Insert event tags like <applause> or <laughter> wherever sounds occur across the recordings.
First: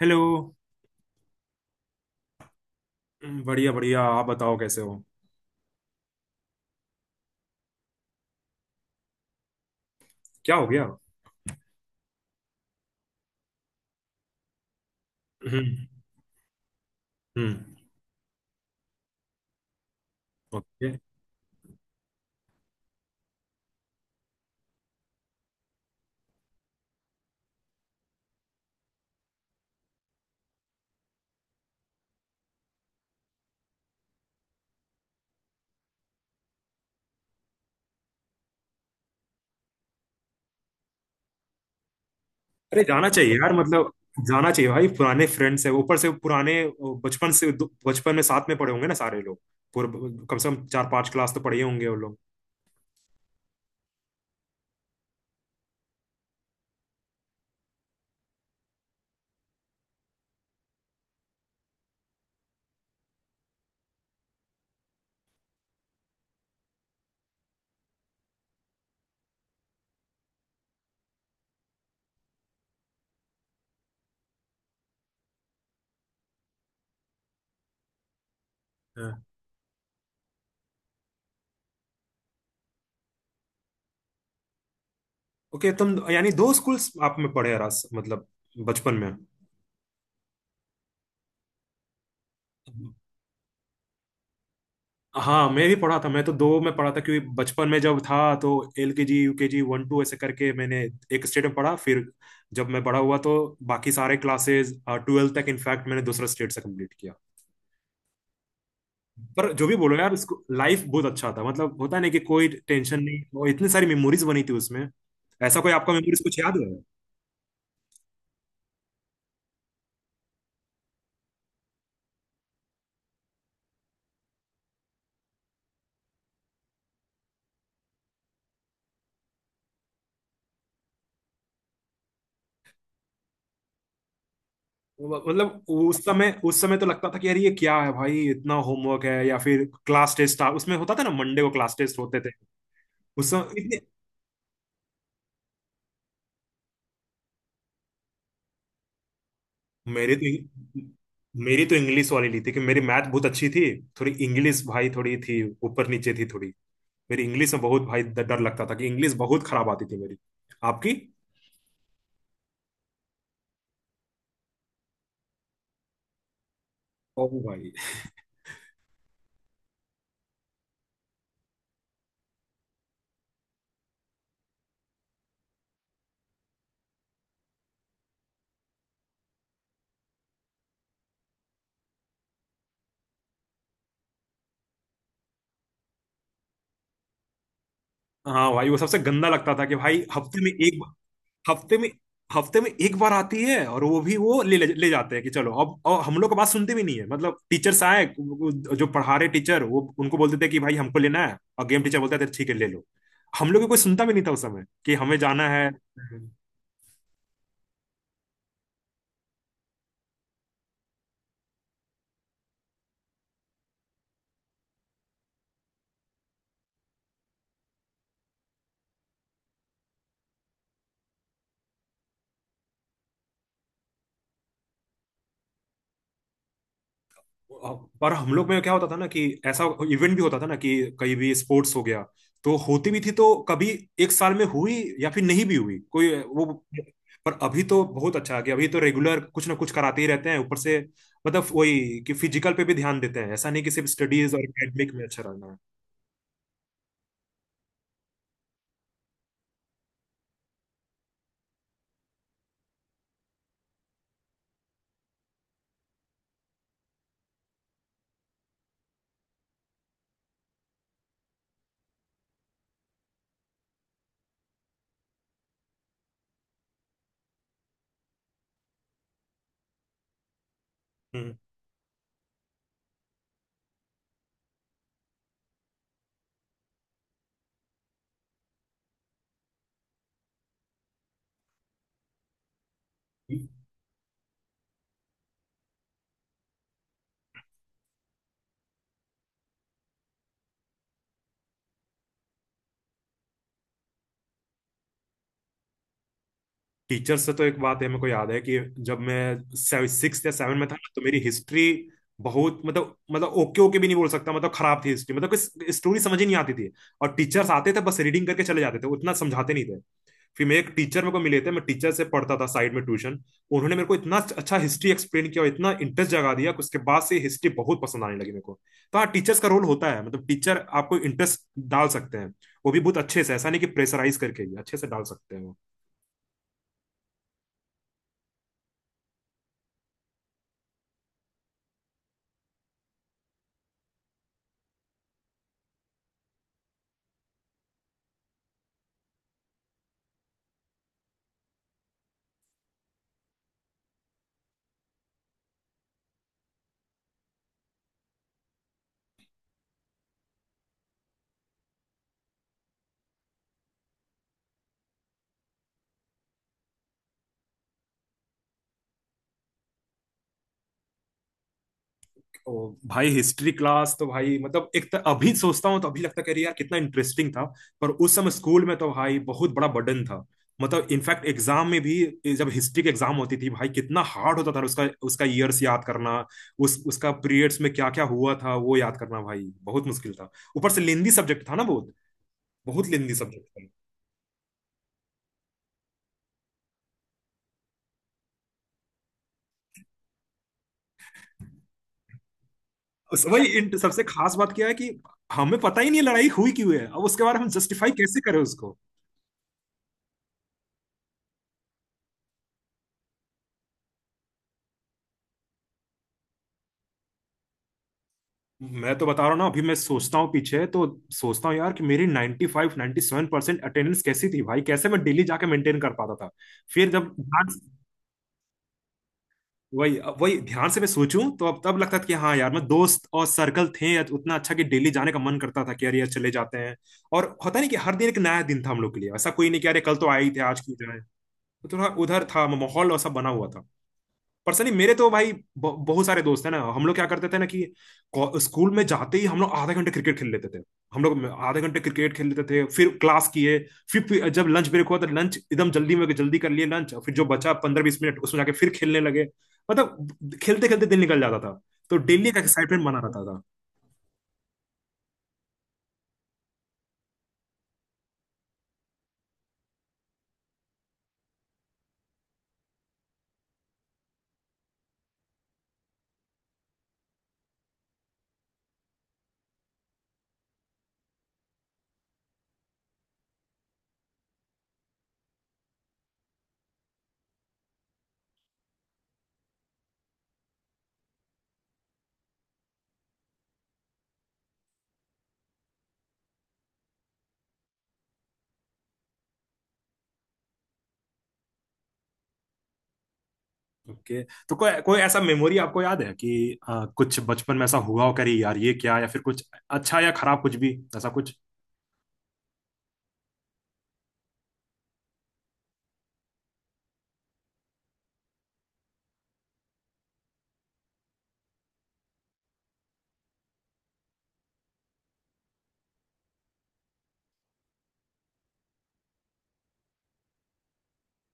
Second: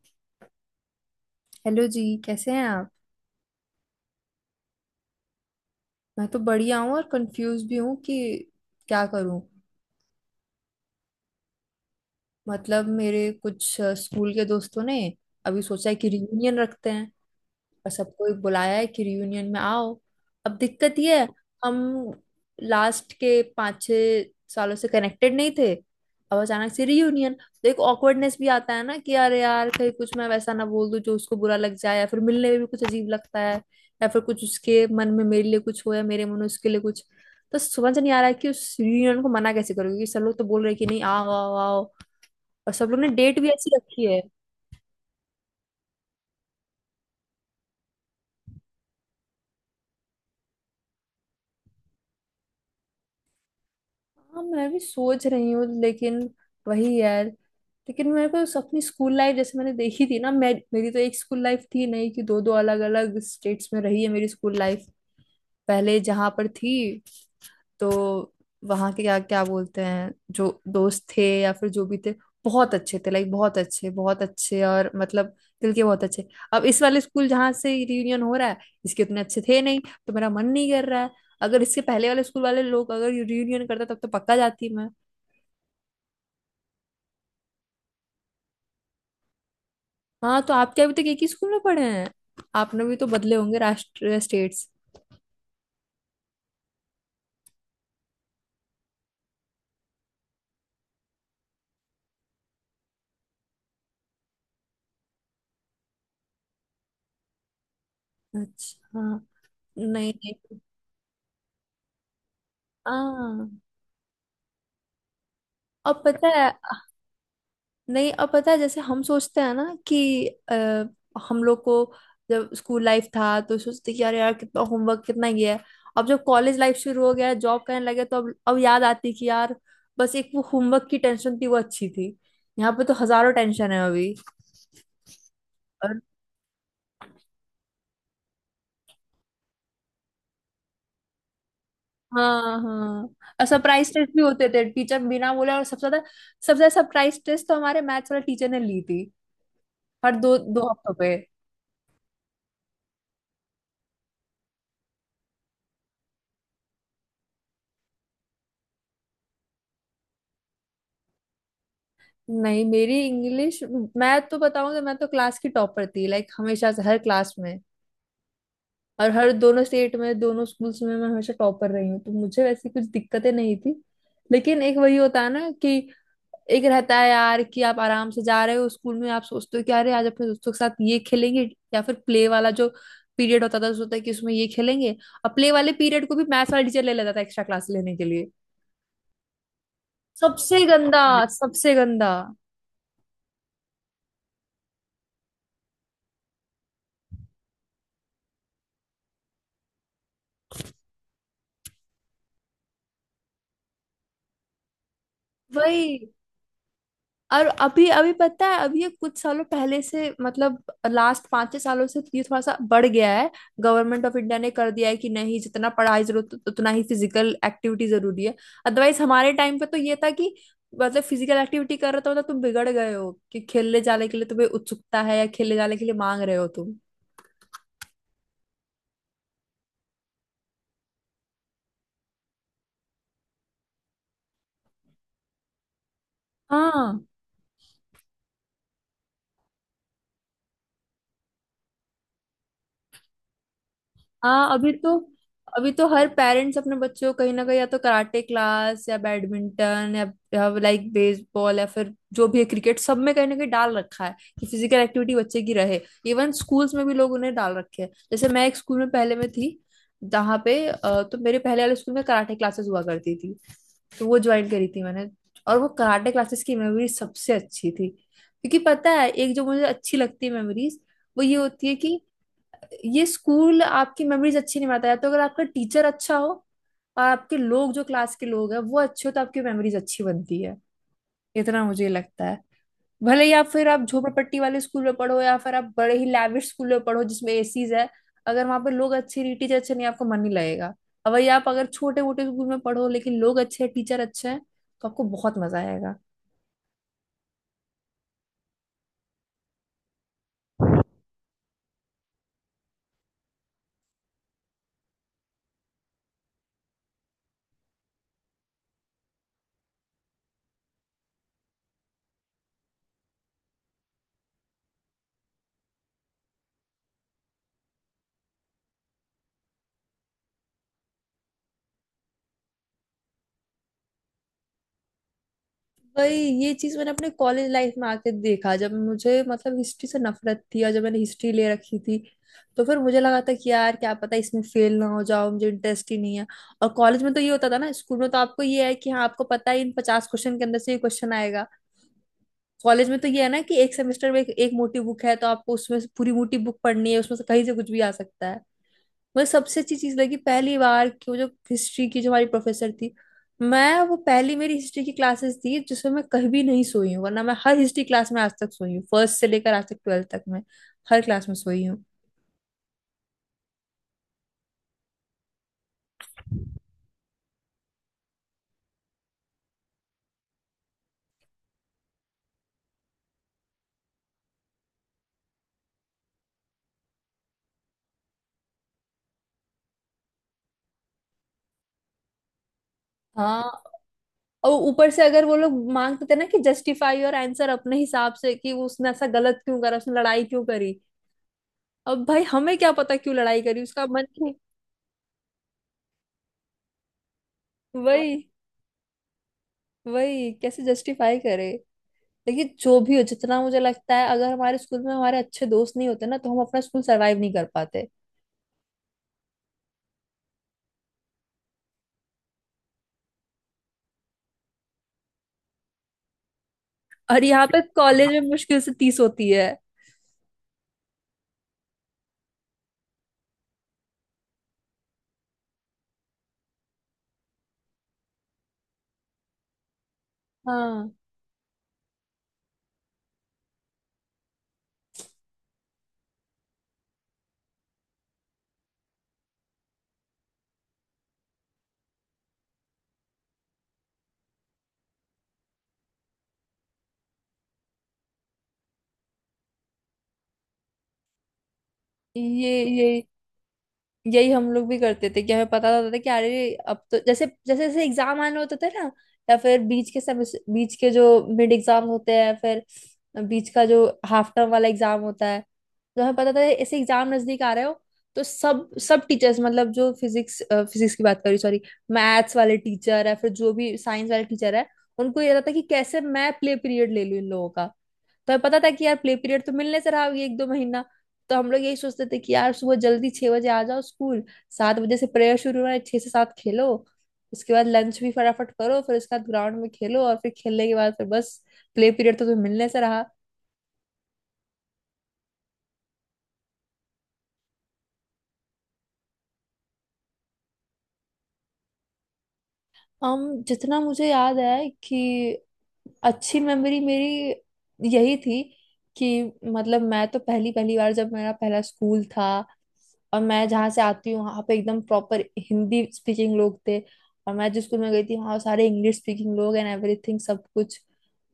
Hello. Hello जी, कैसे हैं आप। बढ़िया बढ़िया, आप बताओ कैसे हो? मैं तो बढ़िया हूँ और कंफ्यूज भी हूँ कि क्या करूँ। क्या हो गया? मतलब मेरे कुछ स्कूल के दोस्तों ने अभी हम्म। सोचा है कि रियूनियन रखते हैं। हम्म। और सबको एक बुलाया है कि रियूनियन में आओ। अब ओके। दिक्कत ये है। हम लास्ट के 5-6 सालों से कनेक्टेड नहीं थे। अब अचानक से रियूनियन। तो एक ऑकवर्डनेस भी आता है ना कि यार यार कहीं कुछ मैं वैसा ना बोल दूं जो उसको बुरा लग जाए, या फिर मिलने में भी कुछ अजीब लगता है। या फिर कुछ उसके मन में मेरे लिए कुछ हो, या मेरे मन में उसके लिए कुछ। तो समझ नहीं आ रहा है कि उस रियूनियन को मना कैसे करूँ, क्योंकि सब लोग तो बोल रहे हैं कि नहीं, आओ आओ आओ। और अरे सब लोग जाना ने चाहिए डेट भी यार, ऐसी मतलब रखी है। जाना चाहिए भाई, पुराने फ्रेंड्स है, ऊपर से पुराने, वो बचपन से। बचपन में साथ में पढ़े होंगे ना सारे लोग, पूरे। कम से कम चार पांच क्लास तो पढ़े ही होंगे वो लोग। हाँ, मैं भी सोच रही हूँ, लेकिन वही यार। लेकिन मेरे को अपनी स्कूल लाइफ जैसे मैंने देखी थी ना, मैं मेरी तो एक स्कूल लाइफ थी नहीं, कि दो दो अलग अलग स्टेट्स में रही है मेरी स्कूल लाइफ। पहले जहाँ पर थी, तो वहाँ के, क्या क्या बोलते हैं, जो दोस्त थे या फिर जो भी थे, बहुत अच्छे थे, लाइक बहुत अच्छे बहुत अच्छे, और मतलब दिल के बहुत अच्छे। अब इस वाले स्कूल, जहाँ से रियूनियन हो रहा है, इसके हाँ। उतने अच्छे थे नहीं। तो मेरा मन नहीं कर रहा है। अगर इसके पहले वाले स्कूल वाले लोग अगर रियूनियन करता, तब तो पक्का जाती मैं। ओके, तुम यानी दो स्कूल्स आप में पढ़े रस मतलब बचपन हाँ, तो आपके अभी तक एक ही स्कूल में पढ़े हैं, आपने में। भी तो बदले होंगे राष्ट्र स्टेट्स। हाँ, मैं भी पढ़ा था। मैं तो दो में पढ़ा था क्योंकि बचपन में जब था तो L K G U K G one two ऐसे करके मैंने एक स्टेट में पढ़ा। फिर जब मैं बड़ा हुआ तो बाकी सारे क्लासेस ट्वेल्थ तक इनफैक्ट मैंने दूसरा स्टेट से कंप्लीट किया। अच्छा। पर जो भी नहीं बोलो यार, उसको नहीं। लाइफ बहुत अच्छा था। मतलब होता नहीं कि कोई टेंशन नहीं, और हाँ। इतनी सारी मेमोरीज बनी थी उसमें। ऐसा कोई आपका और मेमोरीज पता कुछ है, याद है? नहीं अब पता है, जैसे हम सोचते हैं ना कि हम लोग को जब स्कूल लाइफ था तो सोचते कि यार यार कितना होमवर्क, कितना ये है। अब जब कॉलेज लाइफ शुरू हो गया, जॉब करने लगे, तो अब याद आती कि यार बस एक वो होमवर्क की टेंशन थी, वो अच्छी थी। यहाँ पे तो हजारों टेंशन है अभी। मतलब उस और समय उस समय तो लगता था कि यार ये क्या है भाई, इतना होमवर्क है, या फिर क्लास टेस्ट था। उसमें होता था ना, मंडे को क्लास टेस्ट होते थे हाँ हाँ। उस और समय। सरप्राइज टेस्ट भी होते थे टीचर बिना बोले। और सबसे ज्यादा सरप्राइज टेस्ट तो हमारे मैथ्स वाले टीचर ने ली थी, मेरी हर दो दो तो हफ्तों पे। मेरी तो इंग्लिश वाली ली थी कि मेरी मैथ बहुत अच्छी थी, थोड़ी इंग्लिश भाई थोड़ी थी, ऊपर नीचे थी थोड़ी। मेरी इंग्लिश में बहुत भाई डर लगता था कि इंग्लिश बहुत खराब आती थी मेरी। आपकी? नहीं, मेरी इंग्लिश। मैं तो बताऊंगी, मैं तो क्लास की टॉपर थी, लाइक हमेशा से, हर ओ क्लास में। भाई! और हर दोनों स्टेट में, दोनों स्कूल्स में मैं हमेशा टॉपर रही हूँ, तो मुझे वैसी कुछ दिक्कतें नहीं थी। लेकिन एक वही होता है ना, कि एक रहता है यार कि आप आराम से जा रहे हो स्कूल में, आप सोचते हो कि अरे आज अपने दोस्तों के साथ ये खेलेंगे, या फिर प्ले वाला जो पीरियड होता था सोचता है कि उसमें ये खेलेंगे। और प्ले वाले पीरियड को भी मैथ्स वाला टीचर ले लेता था एक्स्ट्रा क्लास लेने के लिए। हाँ भाई, वो सबसे गंदा लगता था कि भाई हफ्ते में सबसे एक, गंदा, सबसे हफ्ते में गंदा। हफ्ते में एक बार आती है, और वो भी वो ले ले जाते हैं कि चलो अब। और हम लोग का बात सुनते भी नहीं है, मतलब टीचर्स आए जो पढ़ा रहे टीचर वो उनको बोलते थे कि भाई हमको लेना है, और गेम टीचर बोलता था ठीक है, ले लो। हम लोग को कोई सुनता भी नहीं था उस समय कि हमें जाना है। वही। और अभी अभी पता है, अभी ये कुछ सालों पहले से, मतलब लास्ट 5-6 सालों से, ये थोड़ा सा बढ़ गया है। गवर्नमेंट ऑफ इंडिया ने कर दिया है कि नहीं, जितना पढ़ाई जरूरत, उतना ही फिजिकल एक्टिविटी जरूरी है। अदरवाइज हमारे टाइम पे तो ये था कि मतलब फिजिकल एक्टिविटी कर रहे हो तो मतलब तुम बिगड़ गए हो, कि खेलने जाने के लिए तुम्हें उत्सुकता है, या खेलने जाने के लिए मांग रहे हो तुम। पर हम लोग में क्या होता था ना, कि ऐसा इवेंट भी होता था ना कि कहीं भी स्पोर्ट्स हो गया तो होती भी थी, तो कभी एक साल में हुई या फिर नहीं भी हुई कोई वो। हाँ पर अभी तो बहुत अच्छा है कि अभी तो रेगुलर कुछ ना कुछ कराते ही रहते हैं, ऊपर से मतलब वही, कि फिजिकल पे भी ध्यान देते हैं, ऐसा नहीं कि सिर्फ स्टडीज और हाँ। अभी एकेडमिक तो, में अच्छा रहना है। अभी तो हर पेरेंट्स अपने बच्चों को कहीं ना कहीं, या तो कराटे क्लास, या बैडमिंटन, या लाइक बेसबॉल, या फिर जो भी है, क्रिकेट, सब में कहीं ना कहीं डाल रखा है, कि फिजिकल एक्टिविटी बच्चे की रहे। इवन स्कूल्स में भी लोग उन्हें डाल रखे हैं, जैसे मैं एक स्कूल में पहले में थी, जहाँ पे तो मेरे पहले वाले स्कूल में कराटे क्लासेस हुआ करती थी। तो वो ज्वाइन करी थी मैंने। और वो कराटे क्लासेस की मेमोरी सबसे अच्छी थी, क्योंकि पता है, एक जो मुझे अच्छी लगती है मेमोरीज, वो हम्म। ये होती है कि ये स्कूल आपकी मेमोरीज अच्छी नहीं बनाता है, तो अगर आपका टीचर अच्छा हो, और आपके लोग, जो क्लास के लोग हैं, वो अच्छे हो, तो आपकी मेमोरीज अच्छी बनती है, इतना मुझे लगता है। भले ही आप फिर आप झोपड़पट्टी वाले स्कूल में पढ़ो, या फिर आप बड़े ही लैविश स्कूल में पढ़ो जिसमें एसीज है, अगर वहां पे लोग अच्छे नहीं, टीचर अच्छे नहीं, आपको मन नहीं लगेगा। अब वही, आप अगर छोटे मोटे स्कूल में पढ़ो, लेकिन लोग अच्छे हैं, टीचर अच्छे हैं, तो आपको बहुत मजा आएगा। टीचर से तो एक बात है, मेरे को याद है कि जब मैं सिक्स या सेवन में था ना, तो मेरी हिस्ट्री बहुत, मतलब ओके ओके भी नहीं बोल सकता, मतलब खराब थी हिस्ट्री। मतलब कोई स्टोरी समझ ही नहीं आती थी, और टीचर्स आते थे बस रीडिंग करके चले जाते थे, उतना समझाते नहीं थे। फिर मैं एक टीचर मेरे को मिले थे, मैं टीचर से पढ़ता था साइड में ट्यूशन। उन्होंने मेरे को इतना अच्छा हिस्ट्री एक्सप्लेन किया और इतना इंटरेस्ट जगा दिया कि उसके बाद से हिस्ट्री बहुत पसंद आने लगी मेरे को। तो हाँ, टीचर्स का रोल होता है, मतलब टीचर आपको इंटरेस्ट डाल सकते हैं, वो भी बहुत अच्छे से, ऐसा नहीं कि प्रेशराइज करके, ही अच्छे से डाल सकते हैं वो। वही। ये चीज मैंने अपने कॉलेज लाइफ में आके देखा, जब मुझे, मतलब, हिस्ट्री से नफरत थी, और जब मैंने हिस्ट्री ले रखी थी, तो फिर मुझे लगा था कि यार क्या पता इसमें फेल ना हो जाओ, मुझे इंटरेस्ट ही नहीं है। और कॉलेज में तो ये होता था ना, स्कूल में तो आपको ये है कि हाँ, आपको पता है इन 50 क्वेश्चन के अंदर से ये क्वेश्चन आएगा। कॉलेज में तो ये है ना, कि एक सेमेस्टर में एक मोटी बुक है, तो आपको उसमें से पूरी मोटी बुक पढ़नी है, उसमें से कहीं से कुछ भी आ सकता है। मुझे सबसे अच्छी चीज लगी पहली बार की, वो जो हिस्ट्री की जो हमारी प्रोफेसर थी। मैं, वो पहली मेरी हिस्ट्री की क्लासेस थी, जिसमें मैं कहीं भी नहीं सोई हूँ, वरना मैं हर हिस्ट्री क्लास में आज तक सोई हूँ, फर्स्ट से लेकर आज तक ट्वेल्थ तक मैं हर क्लास में सोई हूँ। ओ भाई, हिस्ट्री क्लास तो भाई मतलब, एक तो अभी सोचता हूँ तो अभी लगता है कि अरे यार कितना इंटरेस्टिंग था, पर उस समय स्कूल में तो भाई बहुत बड़ा बर्डन था। मतलब इनफैक्ट एग्जाम में भी, जब हिस्ट्री की एग्जाम होती थी भाई, कितना हार्ड होता था उसका उसका ईयर्स याद करना, उस उसका पीरियड्स में क्या क्या हुआ था वो याद करना, भाई बहुत मुश्किल था। ऊपर से लेंदी सब्जेक्ट था ना बहुत, बहुत लेंदी सब्जेक्ट हाँ। था। और ऊपर से अगर वो लोग मांगते थे ना कि जस्टिफाई योर आंसर अपने हिसाब से, कि उसने ऐसा गलत क्यों करा, उसने लड़ाई क्यों करी। अब भाई हमें क्या पता क्यों लड़ाई करी, उसका सबसे मन खास नहीं। बात क्या है, कि हमें पता ही नहीं लड़ाई हुई क्यों है। अब उसके बारे में हम जस्टिफाई वही, कैसे करें उसको? कैसे जस्टिफाई करे। देखिए, जो भी हो, जितना मुझे लगता है, अगर हमारे स्कूल में हमारे अच्छे दोस्त नहीं होते ना, तो हम अपना स्कूल सरवाइव नहीं कर पाते। मैं तो बता रहा हूँ ना, अभी मैं सोचता हूँ पीछे, तो सोचता हूँ यार कि मेरी 95 97% अटेंडेंस कैसी थी भाई, कैसे मैं डेली जाके मेंटेन कर पाता था। फिर जब और यहाँ ध्यान, पे कॉलेज में मुश्किल से 30 होती है। वही वही ध्यान से मैं सोचूं तो अब तब लगता था कि हाँ यार, मैं दोस्त और सर्कल थे या उतना अच्छा कि डेली जाने का मन करता था कि यार यार चले जाते हैं, और होता नहीं, कि हर दिन एक नया दिन था हम लोग के लिए, ऐसा कोई नहीं कि अरे कल तो आए ही थे आज क्यों हाँ, जाए। तो थोड़ा उधर था, माहौल ऐसा बना हुआ था। पर्सनली मेरे तो भाई बहुत सारे दोस्त हैं ना, हम लोग क्या करते थे ना कि स्कूल में जाते ही हम लोग आधे घंटे क्रिकेट खेल लेते थे। हम लोग आधे घंटे क्रिकेट खेल लेते थे फिर क्लास किए। फिर जब लंच ब्रेक हुआ तो लंच एकदम जल्दी में जल्दी कर लिए लंच, फिर जो बचा पंद्रह बीस मिनट उसमें जाके फिर खेलने लगे। मतलब खेलते खेलते दिन निकल जाता था। तो डेली एक ये एक्साइटमेंट ये बना रहता था। यही हम लोग भी करते थे, कि हमें पता तो होता था कि अरे, अब तो जैसे जैसे जैसे एग्जाम आने होते थे ना, या फिर बीच के सब, बीच के जो मिड एग्जाम होते हैं, फिर बीच का जो हाफ टर्म वाला एग्जाम होता है। तो हमें पता था ऐसे एग्जाम नजदीक आ रहे हो, तो सब सब टीचर्स, मतलब जो फिजिक्स फिजिक्स की बात करी, सॉरी मैथ्स वाले टीचर है, फिर जो भी साइंस वाले टीचर है, उनको ये रहता था कि कैसे मैं प्ले पीरियड ले लूं इन लोगों का। तो हमें पता था कि यार प्ले पीरियड तो मिलने से रहा ये 1-2 महीना। तो हम लोग यही सोचते थे कि यार सुबह जल्दी 6 बजे आ जाओ स्कूल, 7 बजे से प्रेयर शुरू हो रहा है, 6 से 7 खेलो, उसके बाद लंच भी फटाफट करो, फिर उसके बाद ग्राउंड में खेलो, और फिर खेलने के बाद फिर बस, प्ले पीरियड तो तुम्हें मिलने से रहा। ओके, तो कोई कोई ऐसा मेमोरी आपको याद है कि कुछ बचपन में ऐसा हुआ हो, करी यार ये क्या, या फिर कुछ अच्छा या खराब, कुछ भी ऐसा कुछ? जितना मुझे याद है कि अच्छी मेमोरी मेरी यही थी, कि मतलब मैं तो पहली पहली बार जब मेरा पहला स्कूल था, और मैं जहाँ से आती हूँ वहाँ पे एकदम प्रॉपर हिंदी स्पीकिंग लोग थे, और मैं जिस स्कूल में गई थी वहाँ सारे इंग्लिश स्पीकिंग लोग, एंड एवरीथिंग, सब कुछ।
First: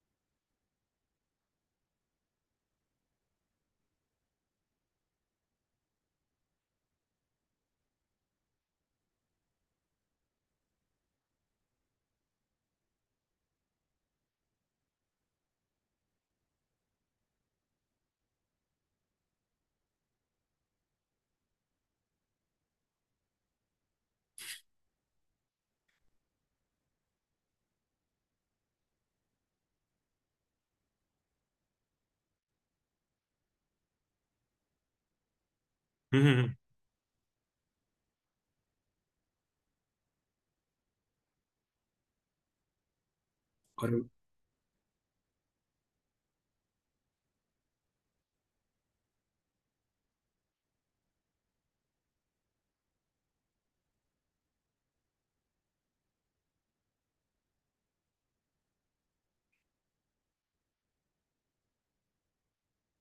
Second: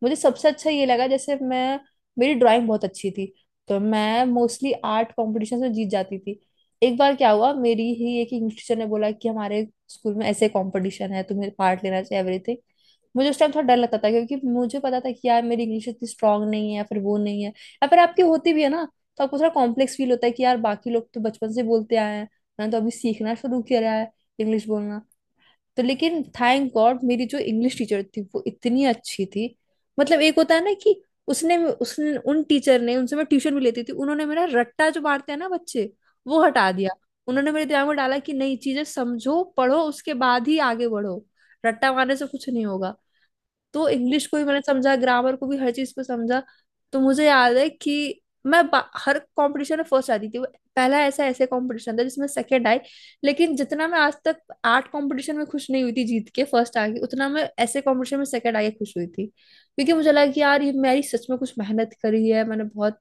मुझे सबसे अच्छा ये लगा, जैसे मैं मेरी ड्राइंग बहुत अच्छी थी, तो मैं मोस्टली आर्ट कॉम्पिटिशन में जीत जाती थी। एक बार क्या हुआ, मेरी ही एक इंग्लिश टीचर ने बोला कि हमारे स्कूल में ऐसे कंपटीशन है, तुम्हें पार्ट लेना चाहिए, एवरीथिंग। मुझे उस टाइम थोड़ा डर लगता था क्योंकि मुझे पता था कि यार मेरी इंग्लिश इतनी स्ट्रांग नहीं है, या फिर वो नहीं है, या फिर आपकी होती भी है ना, तो आपको थोड़ा कॉम्प्लेक्स फील होता है कि यार बाकी लोग तो बचपन से बोलते आए हैं, मैंने तो अभी सीखना शुरू किया है इंग्लिश बोलना। तो लेकिन थैंक गॉड मेरी जो इंग्लिश टीचर थी वो इतनी अच्छी थी, मतलब एक होता है ना कि उसने उसने उन टीचर ने, उनसे मैं ट्यूशन भी लेती थी, उन्होंने मेरा रट्टा जो मारते हैं ना बच्चे, हम्म। हम्म। वो हम्म। हटा दिया। उन्होंने मेरे दिमाग में डाला कि नहीं, चीजें समझो, पढ़ो, उसके बाद ही आगे बढ़ो, रट्टा मारने से कुछ नहीं होगा। तो और इंग्लिश को भी मैंने समझा, ग्रामर को भी, हर चीज को समझा। तो मुझे याद है कि हर कंपटीशन में फर्स्ट आती थी। वो पहला ऐसा ऐसे कंपटीशन था जिसमें सेकंड आई। लेकिन जितना मैं आज तक आर्ट कंपटीशन में खुश नहीं हुई थी जीत के फर्स्ट आके, उतना मैं ऐसे कंपटीशन में सेकंड आके खुश हुई थी, क्योंकि मुझे लगा कि यार ये मेरी सच में कुछ मेहनत करी है मैंने, बहुत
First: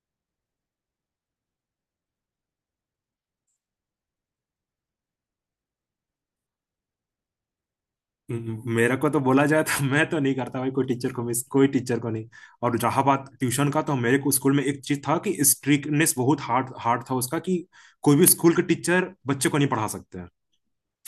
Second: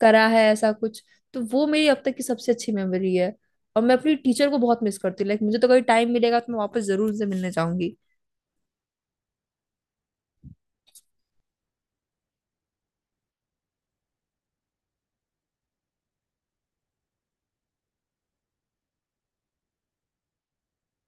करा है ऐसा कुछ। तो वो मेरी अब तक की सबसे अच्छी मेमोरी है। और मैं अपनी टीचर को बहुत मिस करती हूँ, लाइक मुझे तो कभी टाइम मिलेगा तो मैं वापस जरूर उनसे मिलने जाऊंगी। मेरे को तो बोला जाए तो <laughs> मैं तो नहीं करता भाई कोई टीचर को मिस, कोई टीचर को नहीं। और जहां बात ट्यूशन का तो मेरे को स्कूल में एक चीज था कि स्ट्रिक्टनेस बहुत हार्ड हार्ड था उसका, कि कोई भी स्कूल के टीचर बच्चे को नहीं पढ़ा सकते हैं।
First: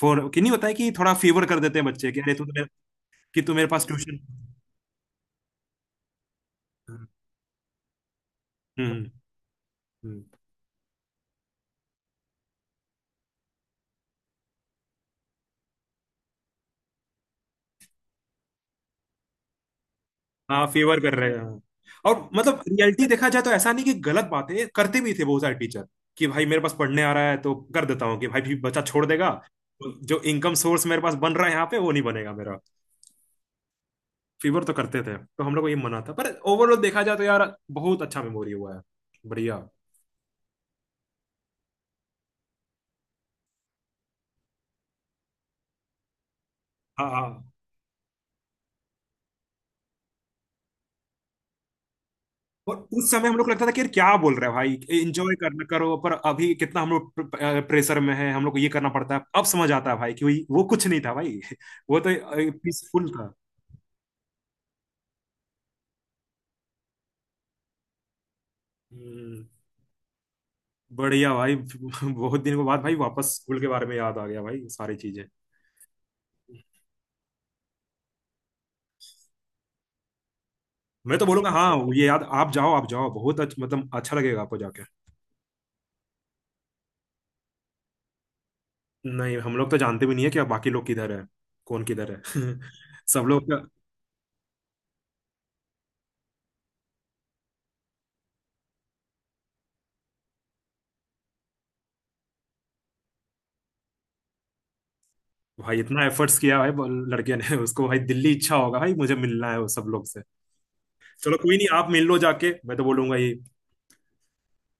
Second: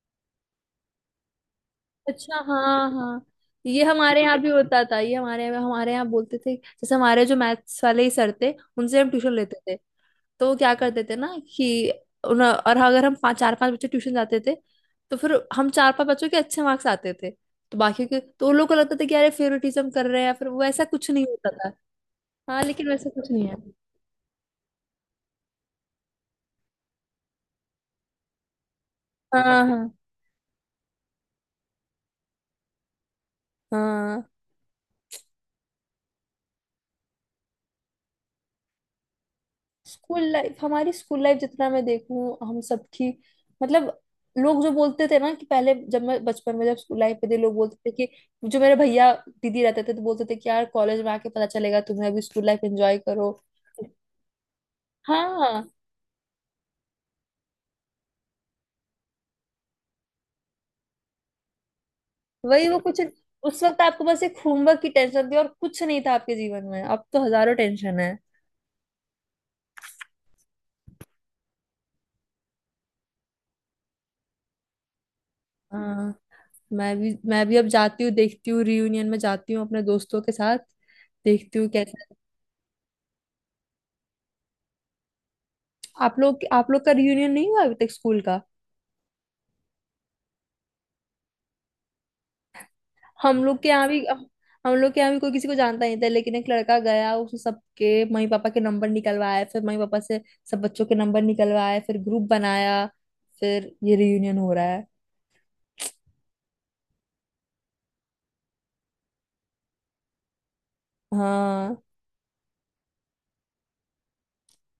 फॉर कि नहीं होता है कि थोड़ा फेवर कर देते हैं बच्चे कि अरे अच्छा, तू तो मेरे-, हाँ हाँ। कि तू मेरे ये पास ट्यूशन। हमारे यहाँ भी होता था, ये हमारे यहाँ, बोलते थे, जैसे हम्म। हमारे जो मैथ्स वाले ही सर थे, उनसे हम ट्यूशन लेते थे। हम्म। तो वो क्या करते थे ना, कि उन- और अगर हम पाँच 4-5 बच्चे ट्यूशन जाते थे, तो फिर हम 4-5 बच्चों के अच्छे मार्क्स आते थे, तो बाकियों के, तो उन लोगों को लगता था कि अरे फेवरेटिज्म कर रहे हैं, फिर वो हाँ, ऐसा फेवर कुछ कर नहीं रहे हैं, होता हाँ। था। और मतलब हाँ, लेकिन रियलिटी वैसा देखा कुछ जाए नहीं तो है। ऐसा नहीं, कि गलत बातें करते भी थे बहुत सारे टीचर, कि भाई मेरे पास पढ़ने आ रहा है तो कर देता हूँ, कि भाई भी बच्चा छोड़ देगा, हाँ तो हाँ। जो इनकम सोर्स मेरे पास बन रहा है यहाँ पे वो नहीं बनेगा मेरा। हाँ, फीवर तो करते थे तो हम लोग को ये मना था, पर ओवरऑल देखा जाए तो यार, बहुत अच्छा मेमोरी हुआ है। बढ़िया। स्कूल लाइफ, हमारी स्कूल लाइफ जितना मैं देखूं हम सबकी, मतलब लोग जो बोलते थे ना कि पहले जब मैं बचपन में जब स्कूल हाँ लाइफ पे थे, हाँ, लोग बोलते थे, कि जो मेरे भैया दीदी रहते थे तो बोलते थे कि यार कॉलेज में आके पता चलेगा तुम्हें, अभी स्कूल लाइफ और एंजॉय उस समय करो। हम लोग को लगता था कि यार क्या बोल रहे हैं भाई, एंजॉय करना हाँ, करो, पर अभी कितना हम लोग प्रेशर में है, हम लोग को ये करना पड़ता है। अब समझ आता है भाई कि वही-, वो कुछ नहीं था भाई <laughs> वो तो वही वो कुछ, पीसफुल था। उस वक्त आपको बस एक होमवर्क की टेंशन थी और कुछ नहीं था आपके जीवन में, अब तो हजारों टेंशन है। हम्म, बढ़िया भाई <laughs> बहुत दिन के बाद भाई वापस स्कूल के बारे में याद आ गया भाई सारी चीजें। हाँ, मैं भी अब जाती हूँ, देखती हूँ, रियूनियन में जाती हूँ अपने दोस्तों के साथ। मैं तो बोलूंगा देखती हूँ हाँ ये कैसा। याद, आप जाओ आप जाओ, बहुत अच्छा मतलब, अच्छा लगेगा आपको जाके। आप लोग, का रियूनियन नहीं हुआ अभी तक, स्कूल का। नहीं, हम लोग तो जानते भी नहीं है कि बाकी लोग किधर है, कौन किधर है <laughs> सब लोग हम का। लोग के यहाँ भी हम लोग के यहाँ भी कोई किसी को जानता नहीं था, लेकिन एक लड़का गया, उसने सबके मम्मी पापा के नंबर निकलवाए, फिर मम्मी पापा से सब बच्चों के नंबर निकलवाए, फिर ग्रुप बनाया, फिर ये रियूनियन हो रहा है। भाई इतना एफर्ट्स किया भाई लड़के ने <laughs> उसको भाई दिल्ली इच्छा होगा भाई, मुझे मिलना है वो सब लोग से। चलो कोई नहीं, हाँ। आप मिल लो जाके, मैं तो बोलूंगा ये,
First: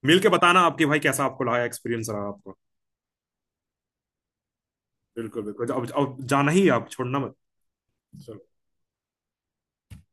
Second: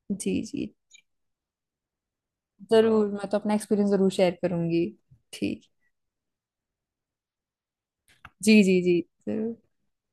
मिल के जी बताना जी, आपके भाई कैसा आपको लगा एक्सपीरियंस रहा आपको। वाह जरूर, मैं तो अपना एक्सपीरियंस जरूर शेयर करूंगी। बिल्कुल ठीक। बिल्कुल, अब जाना ही है, आप छोड़ना मत। जी जी जी, जरूर।